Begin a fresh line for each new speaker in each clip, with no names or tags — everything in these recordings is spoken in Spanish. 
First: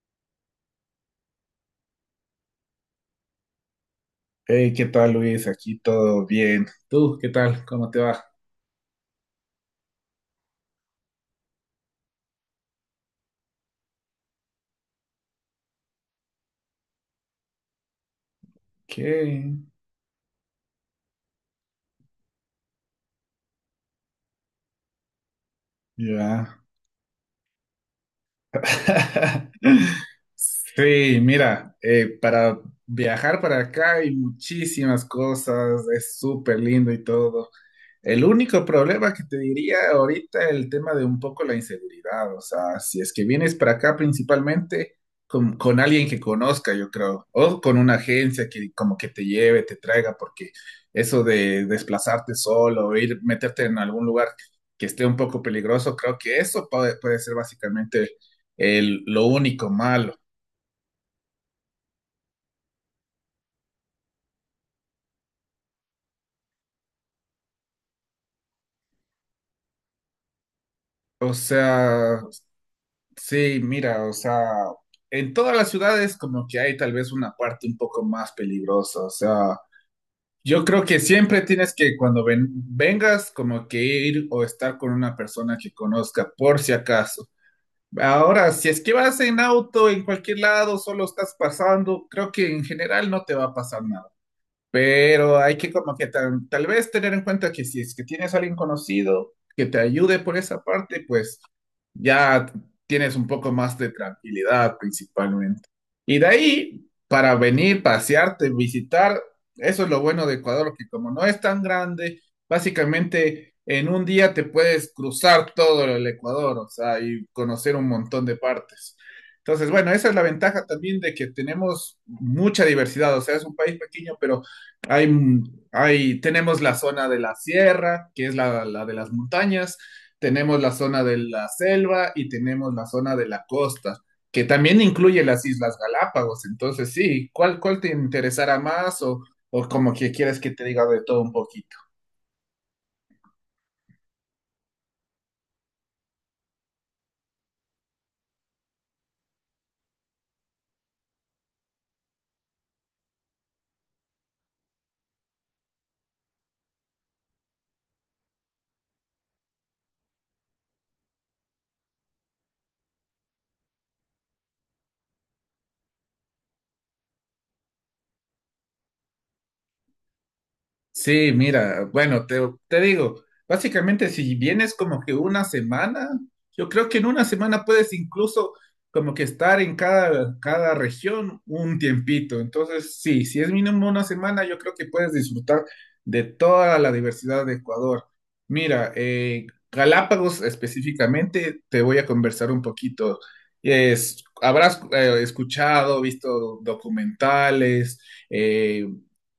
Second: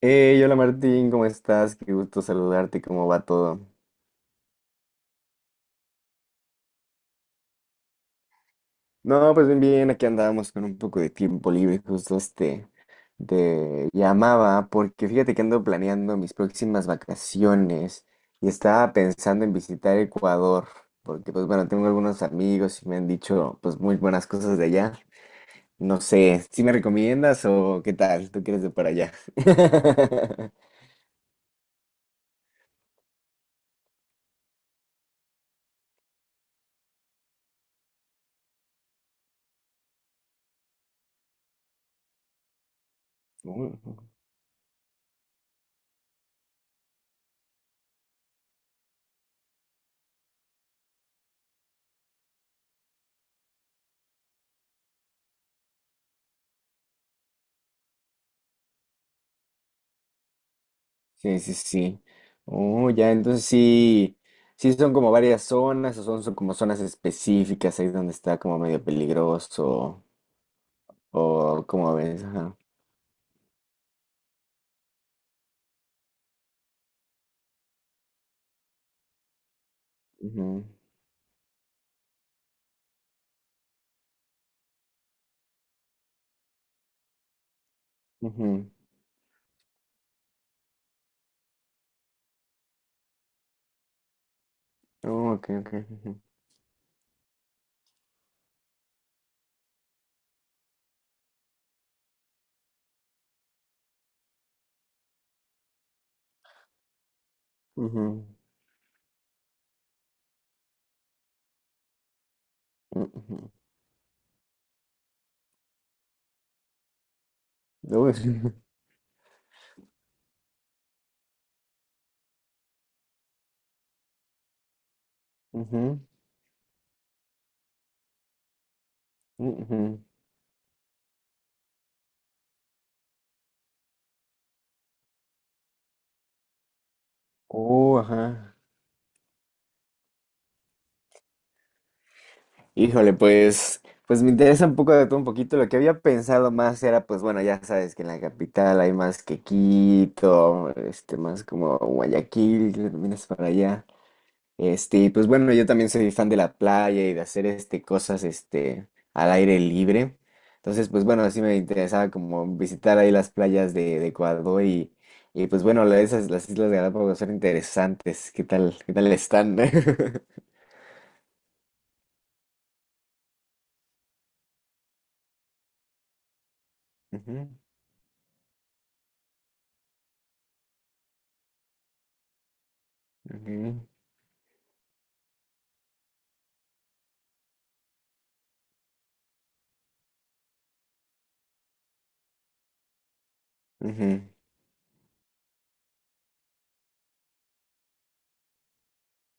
Hey, hola Martín, ¿cómo estás? Qué gusto saludarte, ¿cómo va todo?
Hey, ¿qué tal Luis? Aquí todo bien. ¿Tú qué tal? ¿Cómo te va?
No, pues bien, bien, aquí andábamos con un poco de tiempo libre, justo te llamaba porque fíjate que ando planeando mis próximas vacaciones y estaba pensando en
¿Qué?
visitar Ecuador, porque pues bueno, tengo algunos amigos y me han dicho pues muy buenas cosas de allá. No sé,
Ya.
¿si me recomiendas o qué tal? ¿Tú quieres de para allá?
Sí, mira, para viajar para acá hay muchísimas cosas, es súper lindo y todo. El único problema que te diría ahorita el tema de un poco la inseguridad, o sea, si es que vienes
Uh.
para acá principalmente con alguien que conozca, yo creo, o con una agencia que como que te lleve, te traiga, porque eso de desplazarte solo, o ir, meterte en algún lugar que esté un poco peligroso, creo que eso puede ser básicamente lo único malo.
Sí, sí, sí. Oh, ya, entonces sí, sí son como varias zonas, o son, son como zonas específicas ahí donde está como medio peligroso,
O
o como
sea,
ves, ajá.
sí, mira, o sea, en todas las ciudades como que hay tal vez una parte un poco más peligrosa, o sea, yo
Ujú,
creo que siempre tienes que cuando vengas como que ir o estar con una persona que conozca por si acaso. Ahora, si
ujú.
es que vas en auto, en cualquier lado, solo estás pasando, creo que en general no te va a pasar nada.
Oh,
Pero
ok,
hay que
ok.
como que tal vez tener en cuenta que si es que tienes a alguien conocido que te ayude por esa parte, pues ya tienes un poco más de tranquilidad principalmente. Y de ahí, para venir,
Ujú,
pasearte, visitar, eso es lo bueno de Ecuador, que como no es tan grande,
ujú, ujú,
básicamente en un día te puedes cruzar todo el Ecuador, o sea, y conocer un montón de
ujú,
partes. Entonces, bueno, esa es la ventaja también de que tenemos mucha diversidad, o sea, es un país pequeño, pero hay, tenemos la zona de la sierra, que es la de las
ujú,
montañas,
ujú.
tenemos la zona de la selva y tenemos la zona de la costa, que también incluye las Islas Galápagos. Entonces, sí, cuál te
Oh, ajá.
interesará más, o como que quieres que te diga de todo un poquito?
Híjole, pues, pues me interesa un poco de todo un poquito. Lo que había pensado más era, pues bueno, ya sabes que en la capital hay más que Quito, más como Guayaquil, que también es para allá. Y pues bueno, yo también soy fan de la playa y de hacer cosas al aire libre. Entonces, pues bueno, sí me interesaba como visitar ahí las playas de Ecuador y pues bueno, esas, las Islas Galápagos son interesantes. ¿Qué tal? ¿Qué tal están?
Sí, mira, bueno, te digo, básicamente si vienes como que una semana, yo creo que en una
Ujú,
semana puedes incluso como que estar en cada región un tiempito. Entonces, sí, si es
ujú,
mínimo una semana, yo creo que puedes disfrutar de toda la diversidad de Ecuador. Mira, Galápagos específicamente, te voy a conversar un poquito.
ujú,
Es, habrás escuchado, visto documentales, eh,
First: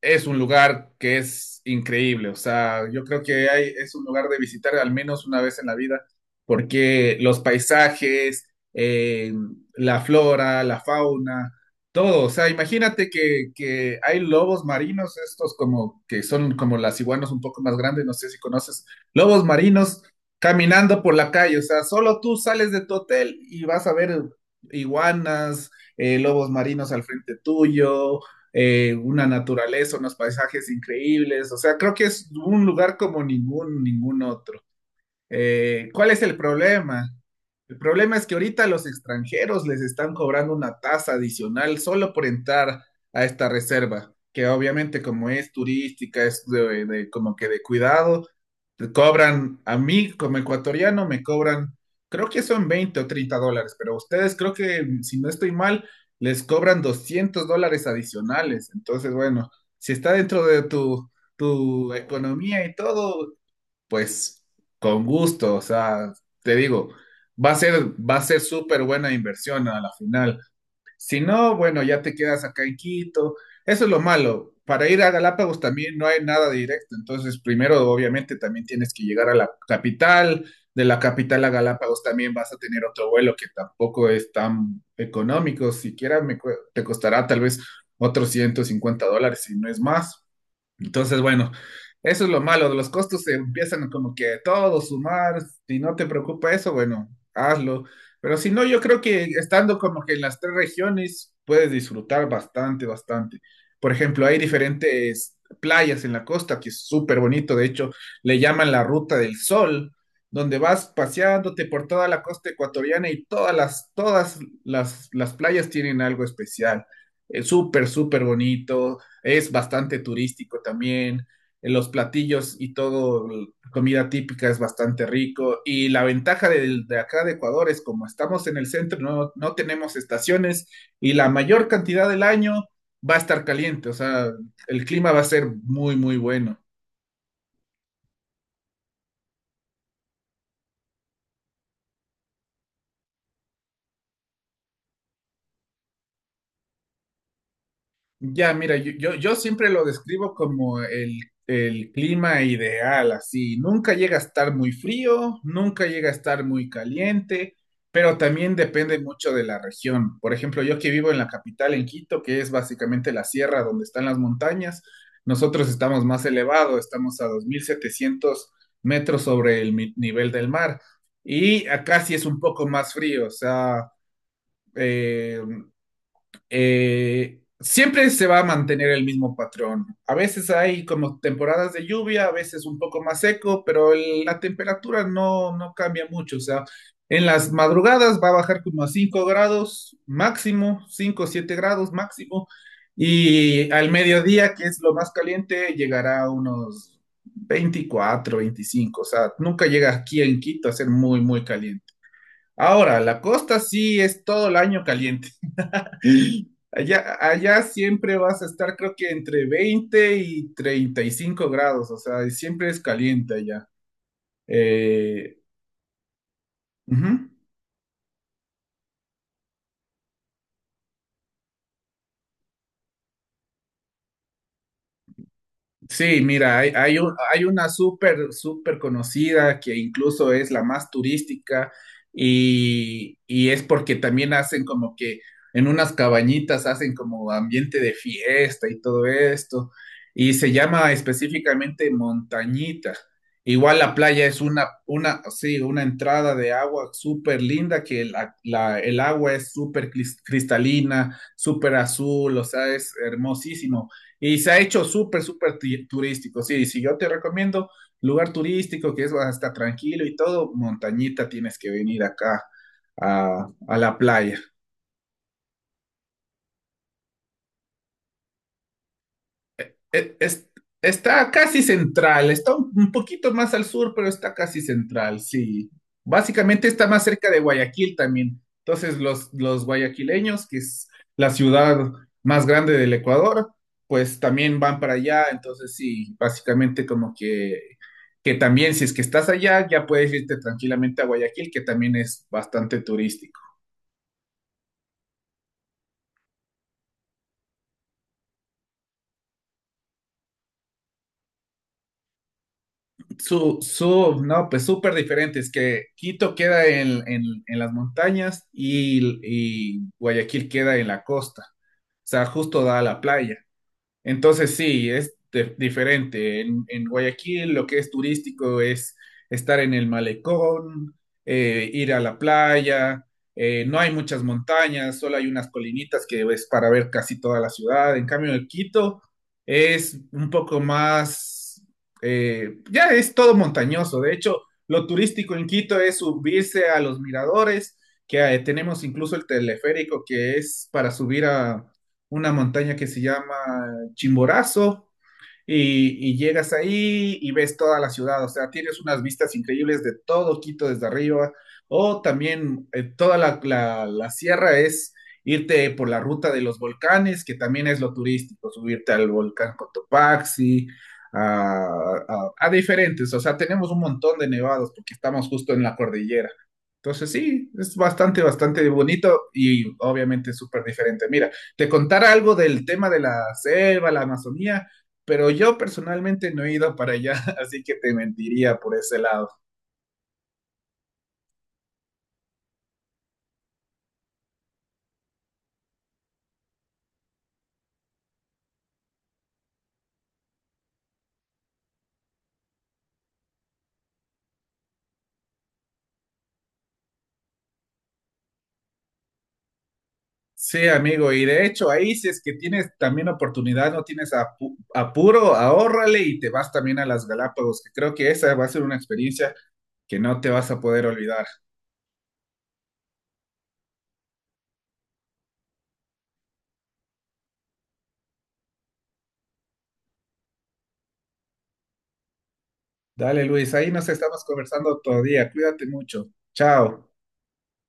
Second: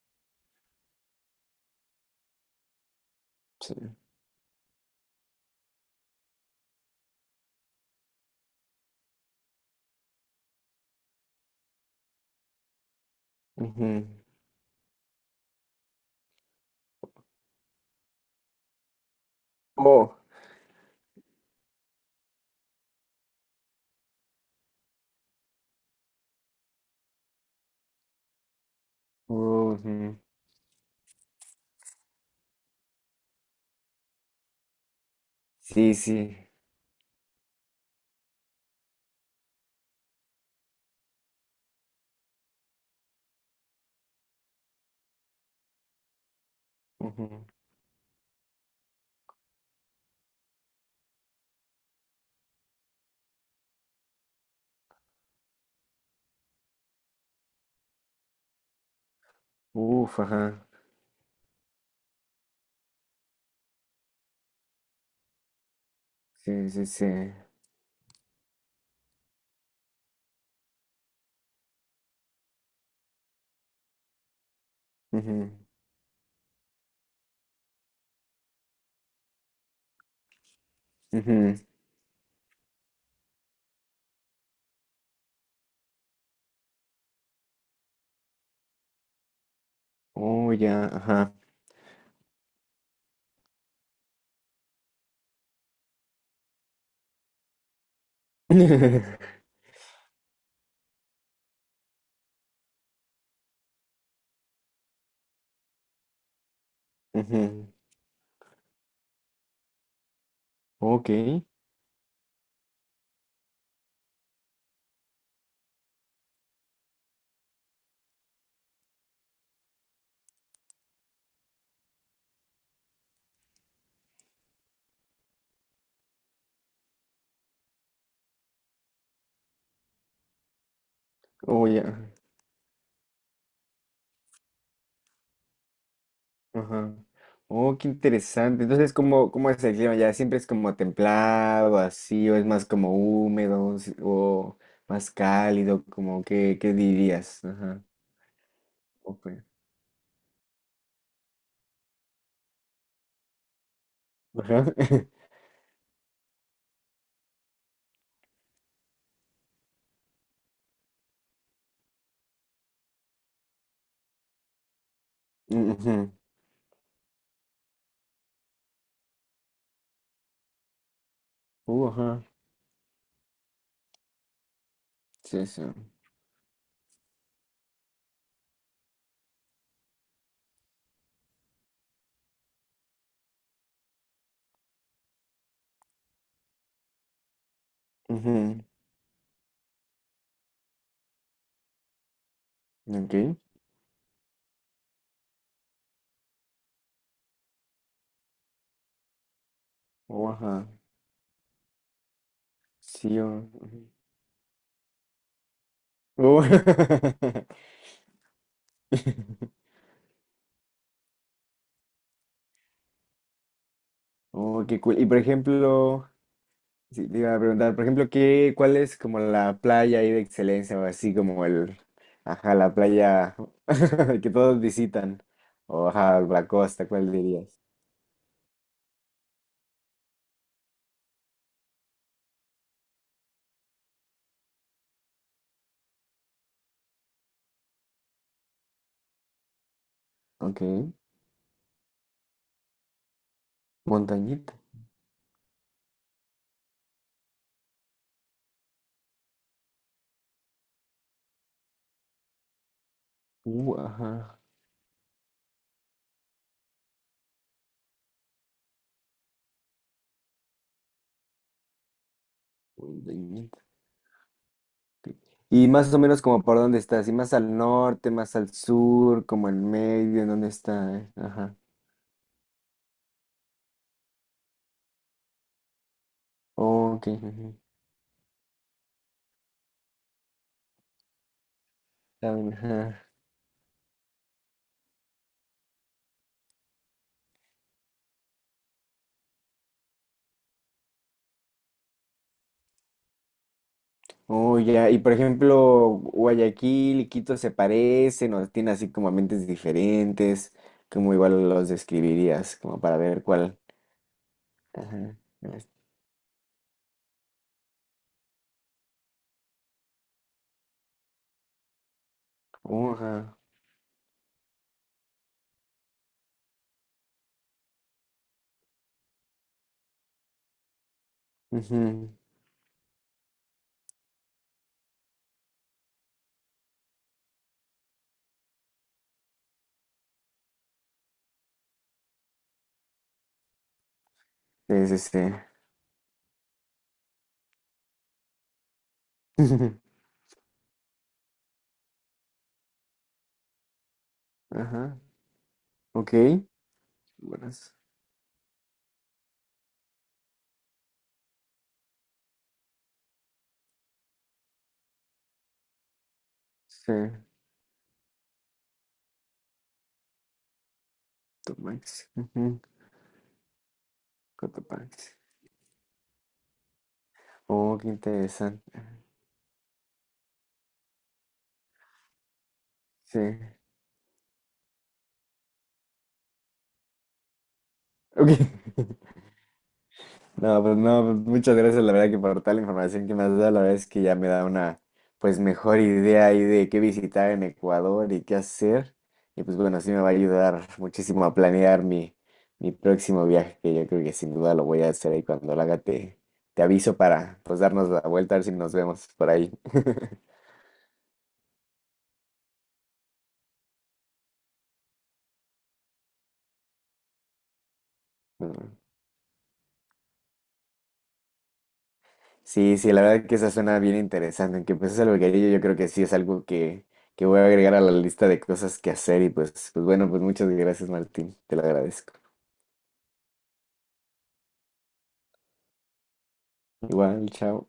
es un lugar que es increíble. O sea, yo creo que hay,
sí.
es un lugar de visitar al menos una vez en la vida, porque los paisajes, eh, la flora, la fauna, todo. O sea, imagínate que
Ujú.
hay lobos marinos, estos como que son como las iguanas un poco más grandes, no sé si conoces, lobos marinos
Oh,
caminando por la calle. O sea, solo tú sales de tu hotel y vas a ver iguanas, lobos marinos al frente tuyo, una
oh,
naturaleza, unos
ujú.
paisajes increíbles, o sea, creo que es un lugar como ningún otro.
Sí,
¿Cuál es
sí.
el problema? El problema es que ahorita los extranjeros les están cobrando una tasa adicional solo por entrar a esta reserva, que obviamente como es turística, es como
Ujú.
que de cuidado, te cobran, a mí como ecuatoriano me cobran, creo que son $20 o $30, pero a ustedes creo que, si no estoy mal, les cobran $200 adicionales. Entonces, bueno, si está
Uf,
dentro de
ajá.
tu economía y todo, pues con gusto, o sea, te
Sí, sí,
digo,
sí.
va a ser, va a ser súper buena inversión a la final. Si no, bueno, ya te quedas acá en Quito. Eso es lo malo. Para ir a
Ujú.
Galápagos también no hay nada directo. Entonces, primero, obviamente, también tienes que llegar a la capital. De la capital a
Ujú.
Galápagos también vas a tener otro vuelo que tampoco es tan económico. Siquiera te costará tal vez otros $150, si no es más.
Oh, ya,
Entonces,
ajá.
bueno, eso es lo malo, los costos se empiezan como que a todo sumar, si no te preocupa eso, bueno, hazlo. Pero si no, yo creo que estando como que en las tres regiones puedes disfrutar bastante, bastante. Por ejemplo, hay diferentes playas en la costa que es súper bonito, de
Ujú.
hecho, le llaman la Ruta del Sol, donde vas
Ok.
paseándote por toda la costa ecuatoriana y todas las playas tienen algo especial. Es súper, súper bonito, es bastante turístico también, los platillos y todo, comida típica es bastante rico y la ventaja del de acá de Ecuador es como estamos en el centro, no tenemos estaciones y la mayor
Oh, ya.
cantidad del año va a estar caliente, o sea, el clima va a ser muy, muy bueno.
Ajá. Oh, qué interesante. Entonces, ¿cómo, cómo es el clima? ¿Ya siempre es como templado, así, o es más como húmedo, o más cálido? Como, ¿qué, qué dirías? Ajá.
Ya, mira,
Ok.
yo siempre lo describo como el clima ideal, así. Nunca llega a estar
Ajá.
muy frío, nunca llega a estar muy caliente, pero también depende mucho de la región. Por ejemplo, yo que vivo en la capital, en Quito, que es básicamente la sierra donde están las montañas, nosotros
Ujú.
estamos más elevados, estamos a 2700 metros sobre el nivel del mar. Y acá sí
Ajá.
es un poco más frío, o sea... eh,
Sí, sí.
siempre se va a mantener el mismo patrón. A veces hay como temporadas de lluvia, a veces un poco más seco, pero la temperatura no cambia mucho. O sea, en las madrugadas va a bajar como a 5 grados máximo, 5 o 7 grados máximo,
Ok.
y al mediodía, que es lo más caliente, llegará a unos 24, 25. O sea, nunca llega aquí
Oh,
en
ajá.
Quito a ser muy, muy caliente. Ahora,
Sí,
la
o
costa
ujú.
sí es todo el año caliente.
Oh,
Allá siempre vas a estar, creo que entre 20 y 35 grados, o sea, siempre es caliente allá.
oh, qué cool. Y por
Eh,
ejemplo, sí,
ujú.
te iba a preguntar, por ejemplo, ¿qué, cuál es como la playa ahí de excelencia o así como el, ajá, la playa que todos visitan? O
Sí,
ajá, la
mira,
costa, ¿cuál
hay
dirías?
una súper, súper conocida que incluso es la más turística y es porque también hacen como que en unas cabañitas hacen como ambiente de fiesta y todo esto y se
Ok.
llama específicamente Montañita. Igual la playa es
Montañita.
sí, una entrada de agua súper linda que el agua es súper cristalina, súper azul, o sea, es hermosísimo. Y
Ajá.
se ha hecho súper, súper turístico. Sí, si yo te recomiendo lugar turístico que es hasta tranquilo y todo, Montañita, tienes que venir acá
Montañita.
a la playa.
Ok. Y más o menos como por dónde está, así más al norte, más al sur, como en
e-
medio, ¿en
es-
dónde está? ¿Eh?
Está
Ajá.
casi central, está un poquito más al sur, pero está casi central, sí. Básicamente está más
Ok.
cerca de Guayaquil también. Entonces, los guayaquileños, que es la ciudad más grande del
Ajá.
Ecuador, pues también van para allá. Entonces, sí, básicamente como que también si es que estás allá, ya puedes irte tranquilamente a Guayaquil, que también es bastante turístico.
Oh, ya. Y por ejemplo, Guayaquil y Quito se parecen o tienen así como ambientes diferentes. ¿Cómo igual los describirías? Como para ver cuál.
No, pues súper
Ajá.
diferentes, que Quito queda en las montañas y Guayaquil queda en la costa. O sea, justo da a
Oh,
la
ajá.
playa. Entonces sí, es diferente. En Guayaquil lo que es turístico es estar en el malecón, ir a
Ujú.
la playa. No hay muchas montañas, solo hay unas colinitas que es para ver casi toda la ciudad. En cambio, en Quito es un poco más, ya es todo montañoso. De hecho, lo
Es
turístico
este.
en Quito es subirse a los miradores, que tenemos incluso el teleférico que es para subir a una montaña que se llama Chimborazo,
Ajá. Ok.
y llegas ahí y ves
Buenas.
toda la ciudad, o sea, tienes unas vistas increíbles de todo Quito desde arriba, o también, toda la sierra es irte por la ruta de los
Sí.
volcanes, que también es lo turístico, subirte al volcán Cotopaxi,
Tomax.
a, a
Ujú.
diferentes, o sea, tenemos un montón de nevados porque
Cotopaxi.
estamos justo en la cordillera. Entonces sí, es
Oh, qué
bastante,
interesante.
bastante bonito y obviamente súper diferente. Mira, te contara algo del tema de
Sí.
la selva, la Amazonía, pero yo personalmente no he ido para allá, así que te
Ok.
mentiría por ese lado.
No, pues no, pues, muchas gracias, la verdad que por toda la información que me has dado, la verdad es que ya me da una pues mejor idea ahí de qué visitar en Ecuador y qué hacer. Y pues bueno, sí me va a ayudar muchísimo a planear mi, mi próximo viaje, que yo creo que sin duda lo voy a hacer ahí cuando lo haga, te aviso para pues darnos la vuelta, a ver si nos vemos por ahí.
Sí, amigo, y de hecho ahí si es que tienes también oportunidad, no tienes apuro, ahórrale y te vas también a las Galápagos, que creo que esa va a ser una experiencia que no te vas a poder olvidar.
Sí, sí, la verdad que esa suena bien interesante. Aunque pues es algo que yo creo que sí es algo que voy a agregar a la lista de cosas que hacer. Y pues, pues bueno, pues muchas gracias, Martín. Te lo agradezco.
Dale, Luis, ahí nos estamos conversando todavía, cuídate mucho. Chao.
Igual, chao.